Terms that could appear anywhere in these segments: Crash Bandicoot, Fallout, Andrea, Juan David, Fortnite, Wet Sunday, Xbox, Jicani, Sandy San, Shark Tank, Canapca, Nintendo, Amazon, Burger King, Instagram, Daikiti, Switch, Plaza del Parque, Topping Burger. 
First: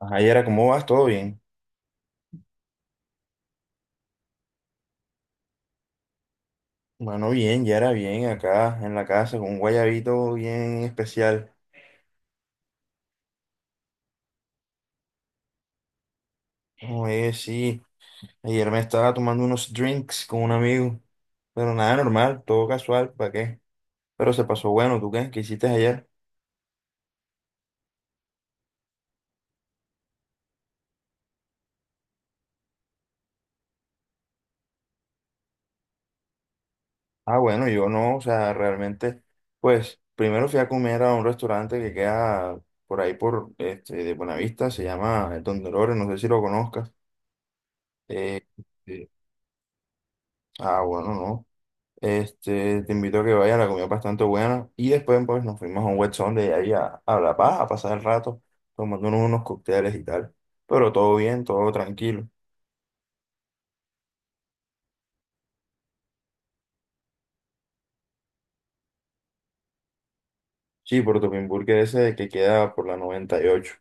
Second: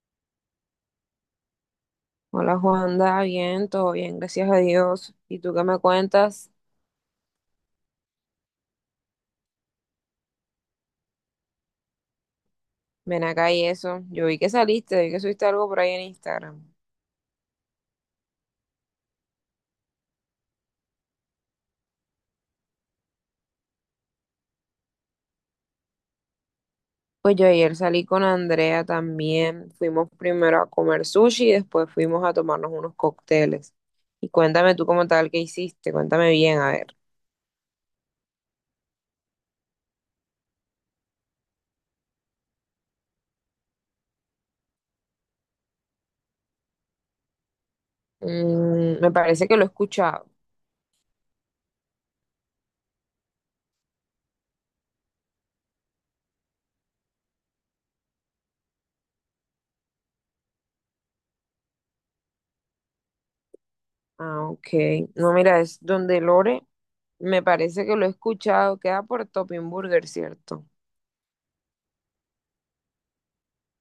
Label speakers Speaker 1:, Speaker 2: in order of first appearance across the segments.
Speaker 1: Ajá, Yara, ¿cómo vas? ¿Todo bien?
Speaker 2: Hola Juanda, bien, todo bien, gracias a Dios. ¿Y tú qué me cuentas?
Speaker 1: Bueno, bien, Yara, bien, acá en la casa, con un guayabito bien especial.
Speaker 2: Ven acá y eso. Yo vi que saliste, vi que subiste algo por ahí en Instagram.
Speaker 1: Oye, sí, ayer me estaba tomando unos drinks con un amigo, pero nada normal, todo casual, ¿para qué? Pero se pasó bueno, ¿tú qué? ¿Qué hiciste ayer?
Speaker 2: Pues yo ayer salí con Andrea también. Fuimos primero a comer sushi y después fuimos a tomarnos unos cócteles. Y cuéntame tú como tal qué hiciste, cuéntame bien, a ver.
Speaker 1: Ah, bueno, yo no, o sea, realmente, pues, primero fui a comer a un restaurante que queda por ahí, por, de Buenavista, se llama El Don Dolores, no sé si lo conozcas. Eh,
Speaker 2: Mm,
Speaker 1: eh,
Speaker 2: me parece que lo he escuchado.
Speaker 1: bueno, no. Te invito a que vayas, la comida es bastante buena. Y después pues, nos fuimos a un wet de ahí a La Paz a pasar el rato, tomándonos unos cócteles y tal. Pero todo bien, todo tranquilo.
Speaker 2: Ah, ok. No, mira, es donde Lore, me parece que lo he escuchado, queda por Topping Burger, ¿cierto?
Speaker 1: Sí, por Topinburg Burger ese que queda por la 98.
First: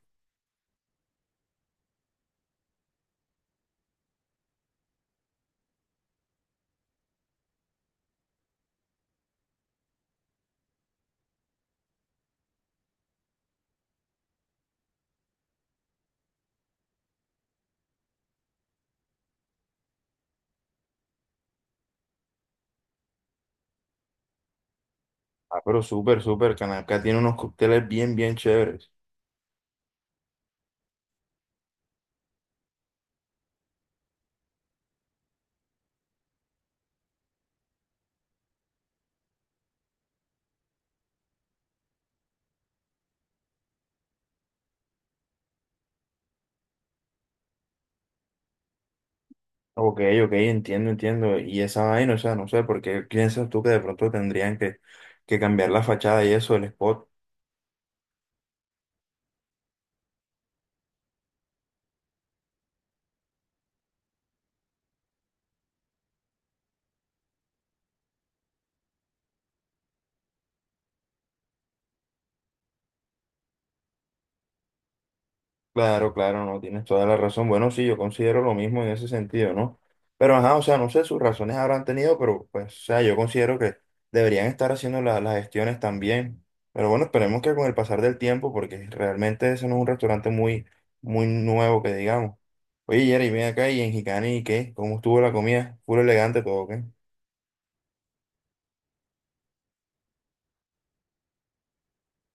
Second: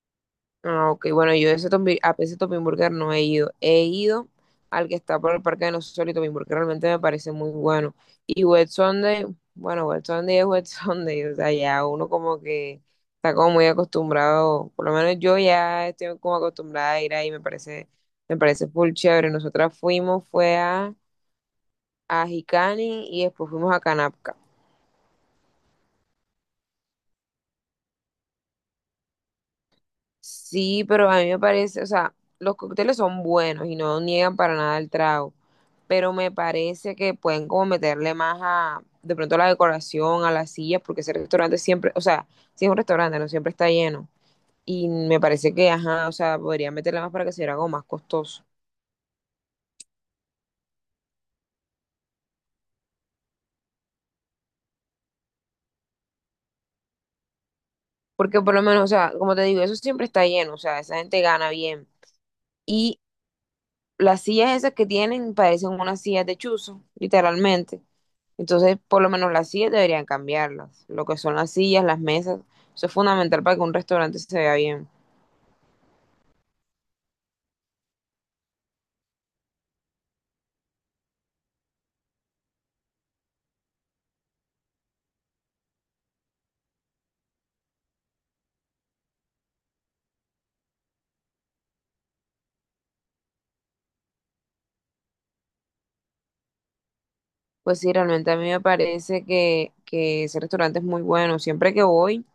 Speaker 2: Ah, ok, bueno, yo ese a ese Topping Burger no he ido. He ido al que está por el Parque de los Sol y Topping Burger, realmente me parece muy bueno. Y Wet Sunday, bueno, Wet Sunday es Wet Sunday, o sea, ya uno como que está como muy acostumbrado, por lo menos yo ya estoy como acostumbrada a ir ahí, me parece full chévere. Nosotras fuimos, a Jicani y después fuimos a Canapca.
Speaker 1: Ah, pero súper, súper, Canacá tiene unos cócteles bien, bien chéveres.
Speaker 2: Sí, pero a mí me parece, o sea, los cócteles son buenos y no niegan para nada el trago, pero me parece que pueden como meterle más de pronto a la decoración, a las sillas, porque ese restaurante siempre, o sea, si es un restaurante, no siempre está lleno. Y me parece que, ajá, o sea, podría meterle más para que sea algo más costoso.
Speaker 1: Ok, ok, entiendo, entiendo. Y esa vaina, o sea, no sé, porque piensas tú que de pronto tendrían que cambiar la fachada y eso, el spot.
Speaker 2: Porque por lo menos, o sea, como te digo, eso siempre está lleno, o sea, esa gente gana bien. Y las sillas esas que tienen parecen unas sillas de chuzo, literalmente. Entonces, por lo menos las sillas deberían cambiarlas. Lo que son las sillas, las mesas, eso es fundamental para que un restaurante se vea bien.
Speaker 1: Claro, claro, no, tienes toda la razón. Bueno, sí, yo considero lo mismo en ese sentido, ¿no? Pero, ajá, o sea, no sé, sus razones habrán tenido, pero, pues, o sea, yo considero que deberían estar haciendo las gestiones también. Pero bueno, esperemos que con el pasar del tiempo, porque realmente ese no es un restaurante muy, muy nuevo, que digamos. Oye, Jerry, ven acá y en Jicani, ¿qué? ¿Cómo estuvo la comida? ¿Puro elegante todo, qué?
Speaker 2: Pues sí, realmente a mí me parece que ese restaurante es muy bueno.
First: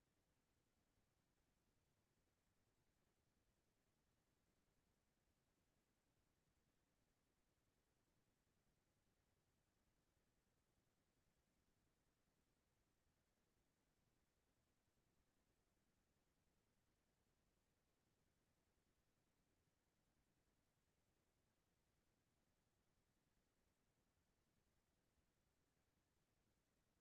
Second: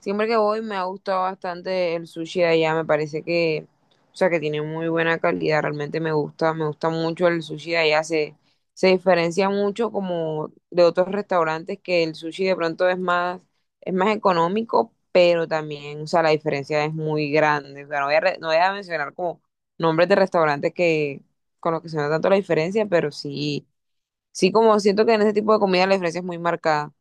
Speaker 2: Siempre que voy me ha gustado bastante el sushi de allá, me parece que, o sea, que tiene muy buena calidad, realmente me gusta mucho el sushi de allá, se diferencia mucho como de otros restaurantes que el sushi de pronto es más económico, pero también, o sea, la diferencia es muy grande, o sea, no voy a mencionar como nombres de restaurantes que, con los que se nota tanto la diferencia, pero sí como siento que en ese tipo de comida la diferencia es muy marcada.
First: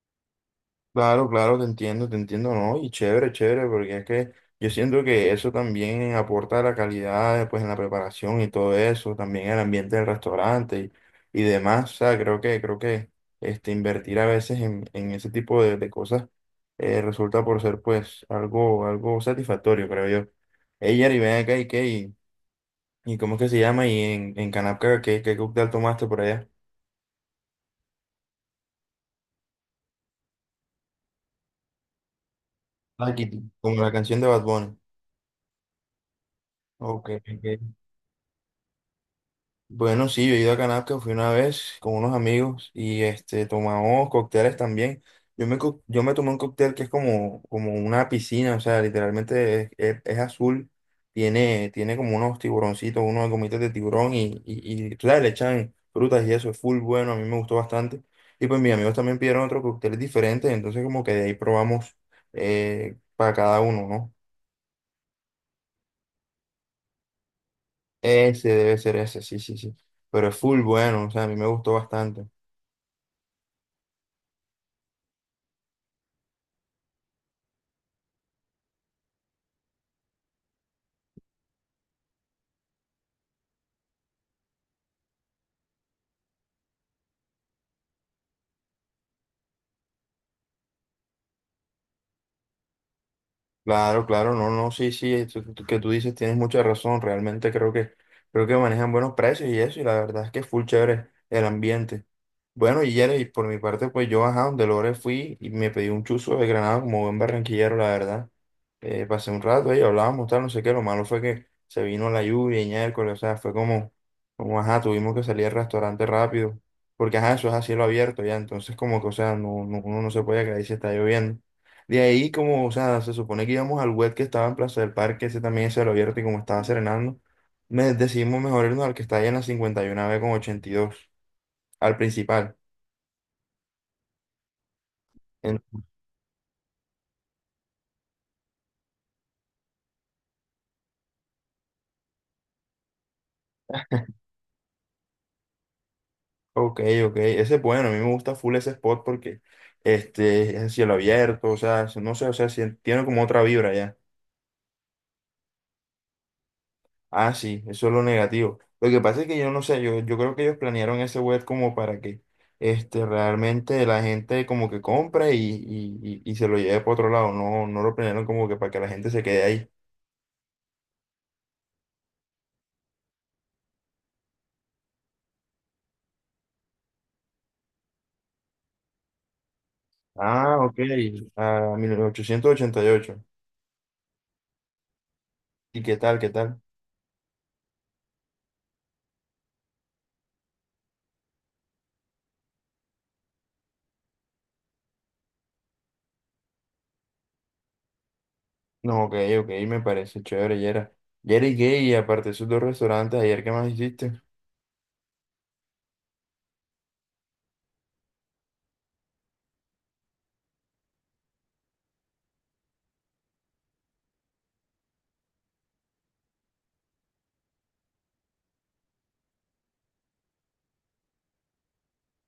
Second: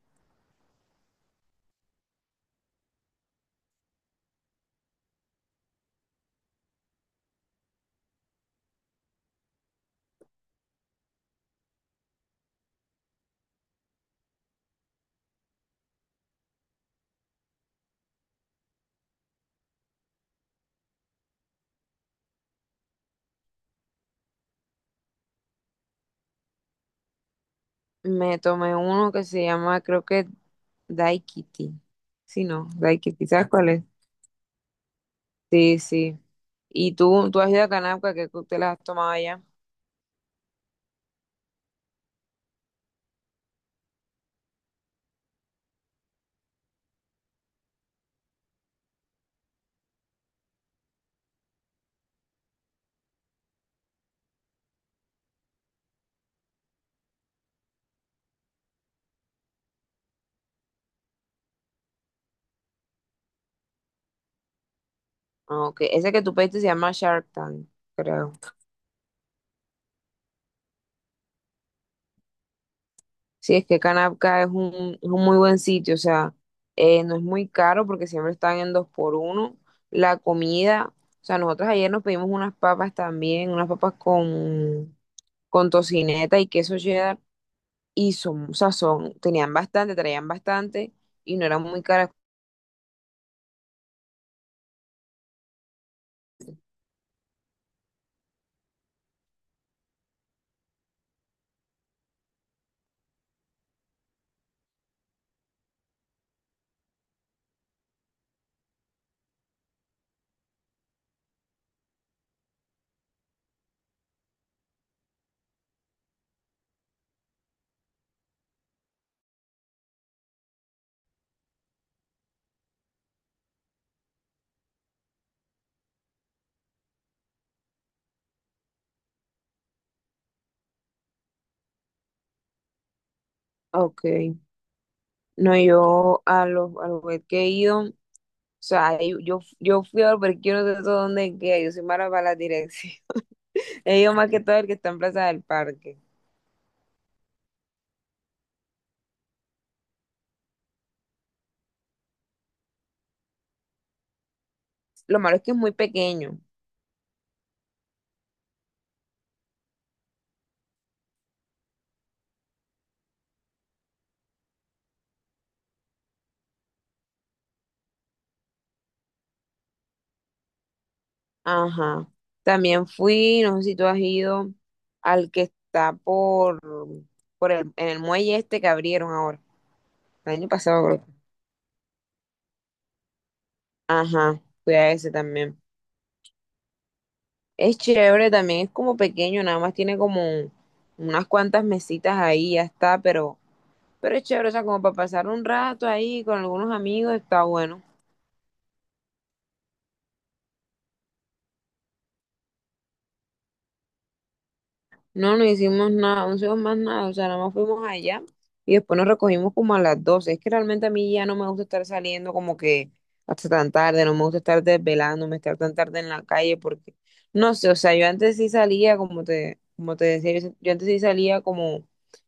Speaker 1: Claro, claro, te entiendo, ¿no? Y chévere, chévere, porque es que yo siento que eso también aporta a la calidad, pues, en la preparación y todo eso, también el ambiente del restaurante y demás, o sea, creo que, invertir a veces en ese tipo de cosas resulta por ser, pues, algo satisfactorio, creo yo. Ella, y ven acá, ¿y qué? ¿Y cómo es que se llama? ¿Y en Canapca qué cóctel tomaste por allá?
Speaker 2: Me tomé uno que se llama, creo que Daikiti. Sí, no,
Speaker 1: Ah,
Speaker 2: Daikiti,
Speaker 1: Kitty.
Speaker 2: ¿sabes cuál
Speaker 1: Como
Speaker 2: es?
Speaker 1: la canción de Bad Bunny.
Speaker 2: Sí, sí. ¿Y
Speaker 1: Ok,
Speaker 2: tú
Speaker 1: ok.
Speaker 2: has ido a Canapca, qué cócteles has tomado allá?
Speaker 1: Bueno, sí, yo he ido a Canasco, fui una vez con unos amigos y tomamos cócteles también. Yo me tomé un cóctel que es como una piscina, o sea, literalmente es azul, tiene como unos tiburoncitos, unos gomitas de tiburón y, tú sabes, le echan frutas y eso, es full bueno, a mí me gustó bastante. Y pues mis amigos también pidieron otro cóctel diferente, entonces como que de ahí probamos para cada uno, ¿no?
Speaker 2: Ah, ok. Ese que tú pediste se llama Shark Tank, creo.
Speaker 1: Ese debe ser ese, sí, sí, sí. Pero es full bueno, o sea, a mí me gustó bastante.
Speaker 2: Sí, es que Canapca es es un muy buen sitio, o sea, no es muy caro porque siempre están en dos por uno. La comida, o sea, nosotros ayer nos pedimos unas papas también, unas papas con tocineta y queso cheddar y son, o sea, son, tenían bastante, traían bastante y no eran muy caras.
Speaker 1: Claro, claro, no, no, sí, sí, eso que tú dices tienes mucha razón, realmente creo que manejan buenos precios y eso, y la verdad es que es full chévere el ambiente. Bueno, y Yere, y por mi parte, pues yo, ajá, donde Lore fui y me pedí un chuzo de granada como buen barranquillero, la verdad. Pasé un rato ahí, hablábamos, tal, no sé qué, lo malo fue que se vino la lluvia y miércoles, o sea, fue como, ajá, tuvimos que salir al restaurante rápido, porque, ajá, eso es a cielo abierto ya, entonces como que, o sea, uno no se puede quedar ahí si está lloviendo. De ahí, como, o sea, se supone que íbamos al web que estaba en Plaza del Parque, ese también se lo abierto y como estaba serenando, me decidimos mejor irnos al que está ahí en la 51B con 82 al principal.
Speaker 2: Ah, ok, no,
Speaker 1: En-
Speaker 2: yo a a los Burger que he ido, o sea, yo fui a los Burger King, yo no sé todo dónde queda, yo soy mala para la dirección. He ido más que todo el que está en Plaza del Parque.
Speaker 1: ok, ok, ese es bueno, a mí me gusta full ese spot porque es el cielo abierto, o sea, no sé, o sea, tiene como otra vibra ya.
Speaker 2: Lo malo es que es muy pequeño.
Speaker 1: Ah, sí, eso es lo negativo. Lo que pasa es que yo no sé, yo creo que ellos planearon ese web como para que realmente la gente como que compre y se lo lleve para otro lado. No, no lo planearon como que para que la gente se quede ahí.
Speaker 2: Ajá. También fui, no sé si tú has ido al que está por el, en el muelle este que abrieron ahora, el año
Speaker 1: Ah, ok.
Speaker 2: pasado creo.
Speaker 1: A 1888. ¿Y ocho?
Speaker 2: Ajá, fui a ese también.
Speaker 1: ¿Y qué tal, qué tal?
Speaker 2: Es chévere, también es como pequeño, nada más tiene como unas cuantas mesitas ahí, ya está, pero es chévere, o sea, como para pasar un rato ahí con algunos amigos, está bueno.
Speaker 1: No, ok, ok, me parece chévere, Yera. Yera y Gay, y aparte de esos dos restaurantes, ayer, ¿qué más hiciste?
Speaker 2: No, no hicimos nada, no hicimos más nada, o sea, nada más fuimos allá y después nos recogimos como a las 12. Es que realmente a mí ya no me gusta estar saliendo como que hasta tan tarde, no me gusta estar desvelándome, estar tan tarde en la calle porque, no sé, o sea, yo antes sí salía, como te decía, yo antes sí salía como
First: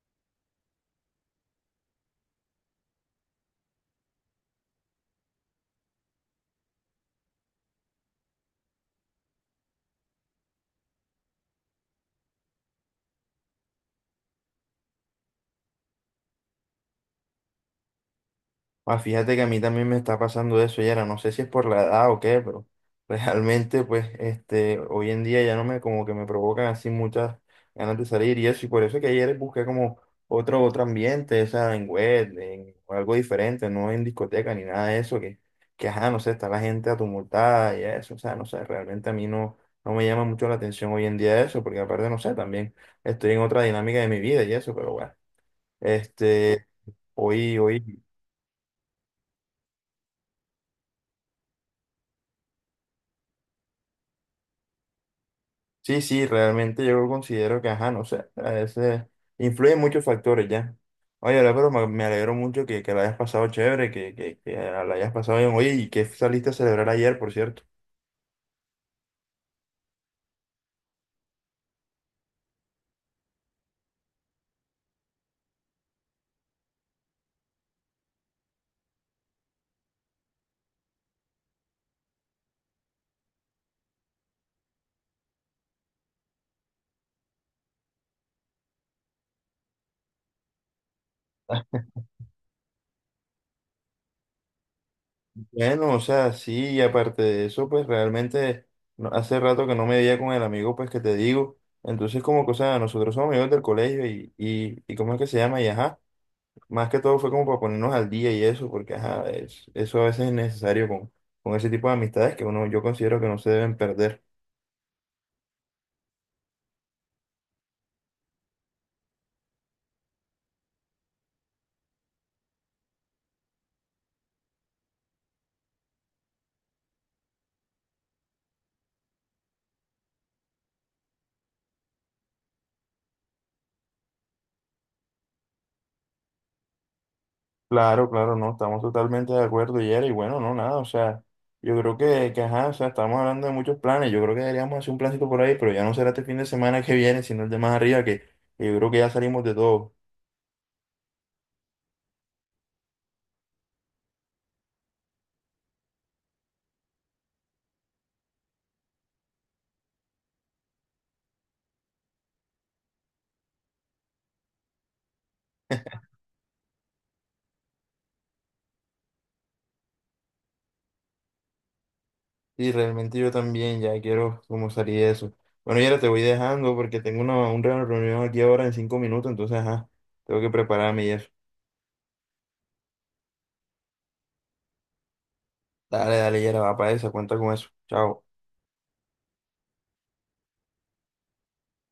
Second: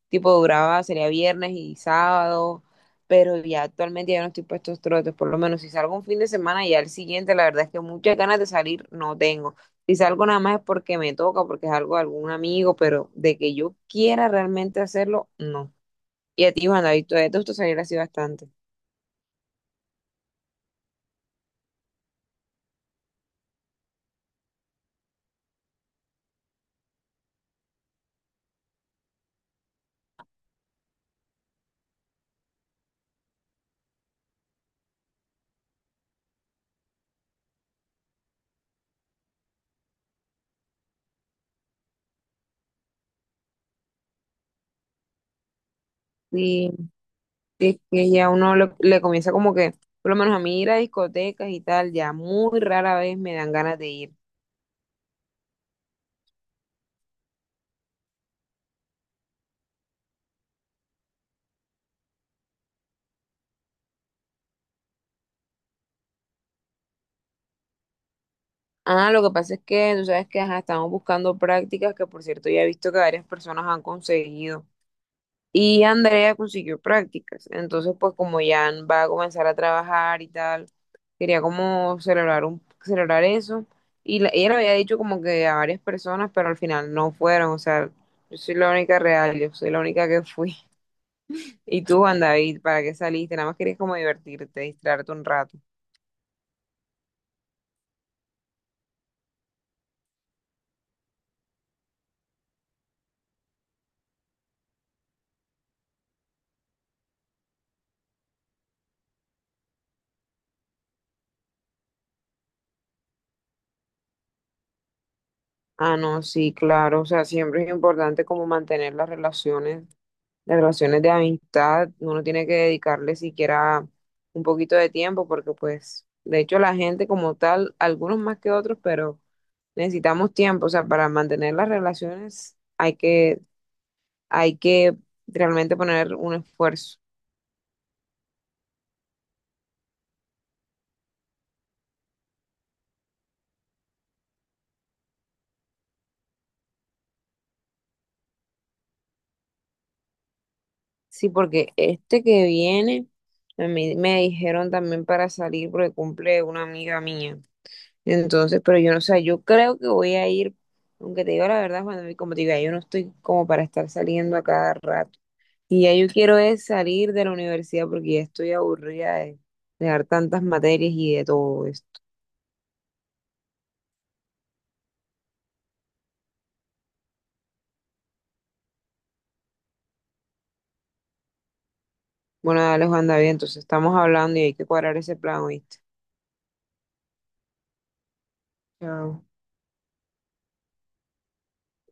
Speaker 2: tipo duraba, sería viernes y sábado, pero ya actualmente ya no estoy para estos trotes, por lo menos si salgo un fin de semana y al siguiente, la verdad es que muchas ganas de salir no tengo. Si salgo nada más es porque me toca, porque es algo de algún amigo, pero de que yo quiera realmente hacerlo, no. Y a ti, Juan David, te gusta salir así bastante?
Speaker 1: Ah, fíjate que a mí también me está pasando eso, Yera. No sé si es por la edad o qué, pero realmente, pues, hoy en día ya no me, como que me provocan así muchas ganas de salir y eso. Y por eso que ayer busqué como otro ambiente, o sea, en web, en algo diferente, no en discoteca ni nada de eso, que ajá, no sé, está la gente atumultada y eso. O sea, no sé, realmente a mí no, no me llama mucho la atención hoy en día eso, porque aparte, no sé, también estoy en otra dinámica de mi vida y eso, pero bueno, este.
Speaker 2: Sí,
Speaker 1: Hoy,
Speaker 2: es
Speaker 1: hoy,
Speaker 2: que ya uno le comienza como que, por lo menos a mí ir a discotecas y tal, ya muy rara vez me dan ganas de ir.
Speaker 1: sí, sí, realmente yo considero que, ajá, no sé, a veces influyen muchos factores ya. Oye, la pero me alegro mucho que la hayas pasado chévere, que la hayas pasado bien. Oye, ¿y qué saliste a celebrar ayer, por cierto?
Speaker 2: Ah, lo que pasa es que tú sabes que ajá, estamos buscando prácticas que por cierto ya he visto que varias personas han conseguido. Y Andrea consiguió prácticas, entonces pues como ya va a comenzar a trabajar y tal. Quería como celebrar eso. Y ella le había dicho como que a varias personas, pero al final no fueron. O sea, yo soy la única real, yo soy la única que fui. Y tú, Juan David, ¿para qué saliste? Nada más querías como divertirte, distraerte un rato.
Speaker 1: Bueno, o sea, sí, y aparte de eso, pues realmente hace rato que no me veía con el amigo, pues que te digo. Entonces, como que, o sea, nosotros somos amigos del colegio y ¿cómo es que se llama? Y ajá. Más que todo fue como para ponernos al día y eso, porque ajá, eso a veces es necesario con ese tipo de amistades que uno, yo considero que no se deben perder.
Speaker 2: Ah, no, sí, claro. O sea, siempre es importante como mantener las relaciones de amistad, uno tiene que dedicarle siquiera un poquito de tiempo porque pues, de hecho, la gente como tal, algunos más que otros, pero necesitamos tiempo, o sea, para mantener las relaciones hay que realmente poner un esfuerzo.
Speaker 1: Claro, claro, no, estamos totalmente de acuerdo, Yera, y bueno, no, nada, o sea, yo creo que ajá, o sea, estamos hablando de muchos planes, yo creo que deberíamos hacer un plancito por ahí, pero ya no será este fin de semana que viene, sino el de más arriba, que yo creo que ya salimos de todo.
Speaker 2: Sí, porque este que viene, a mí me dijeron también para salir porque cumple una amiga mía. Entonces, pero yo no sé, yo creo que voy a ir, aunque te digo la verdad, cuando como te digo, yo no estoy como para estar saliendo a cada rato. Y ya yo quiero es salir de la universidad porque ya estoy aburrida de dar tantas materias y de todo esto.
Speaker 1: Y realmente yo también ya quiero como salir de eso. Bueno, Yera, te voy dejando porque tengo una reunión aquí ahora en 5 minutos, entonces, ajá, tengo que prepararme y eso.
Speaker 2: Bueno, dale, Juan David, entonces estamos hablando y hay que cuadrar ese plan, ¿oíste?
Speaker 1: Dale, dale, Yera, va para esa, cuenta con eso. Chao.
Speaker 2: Chao.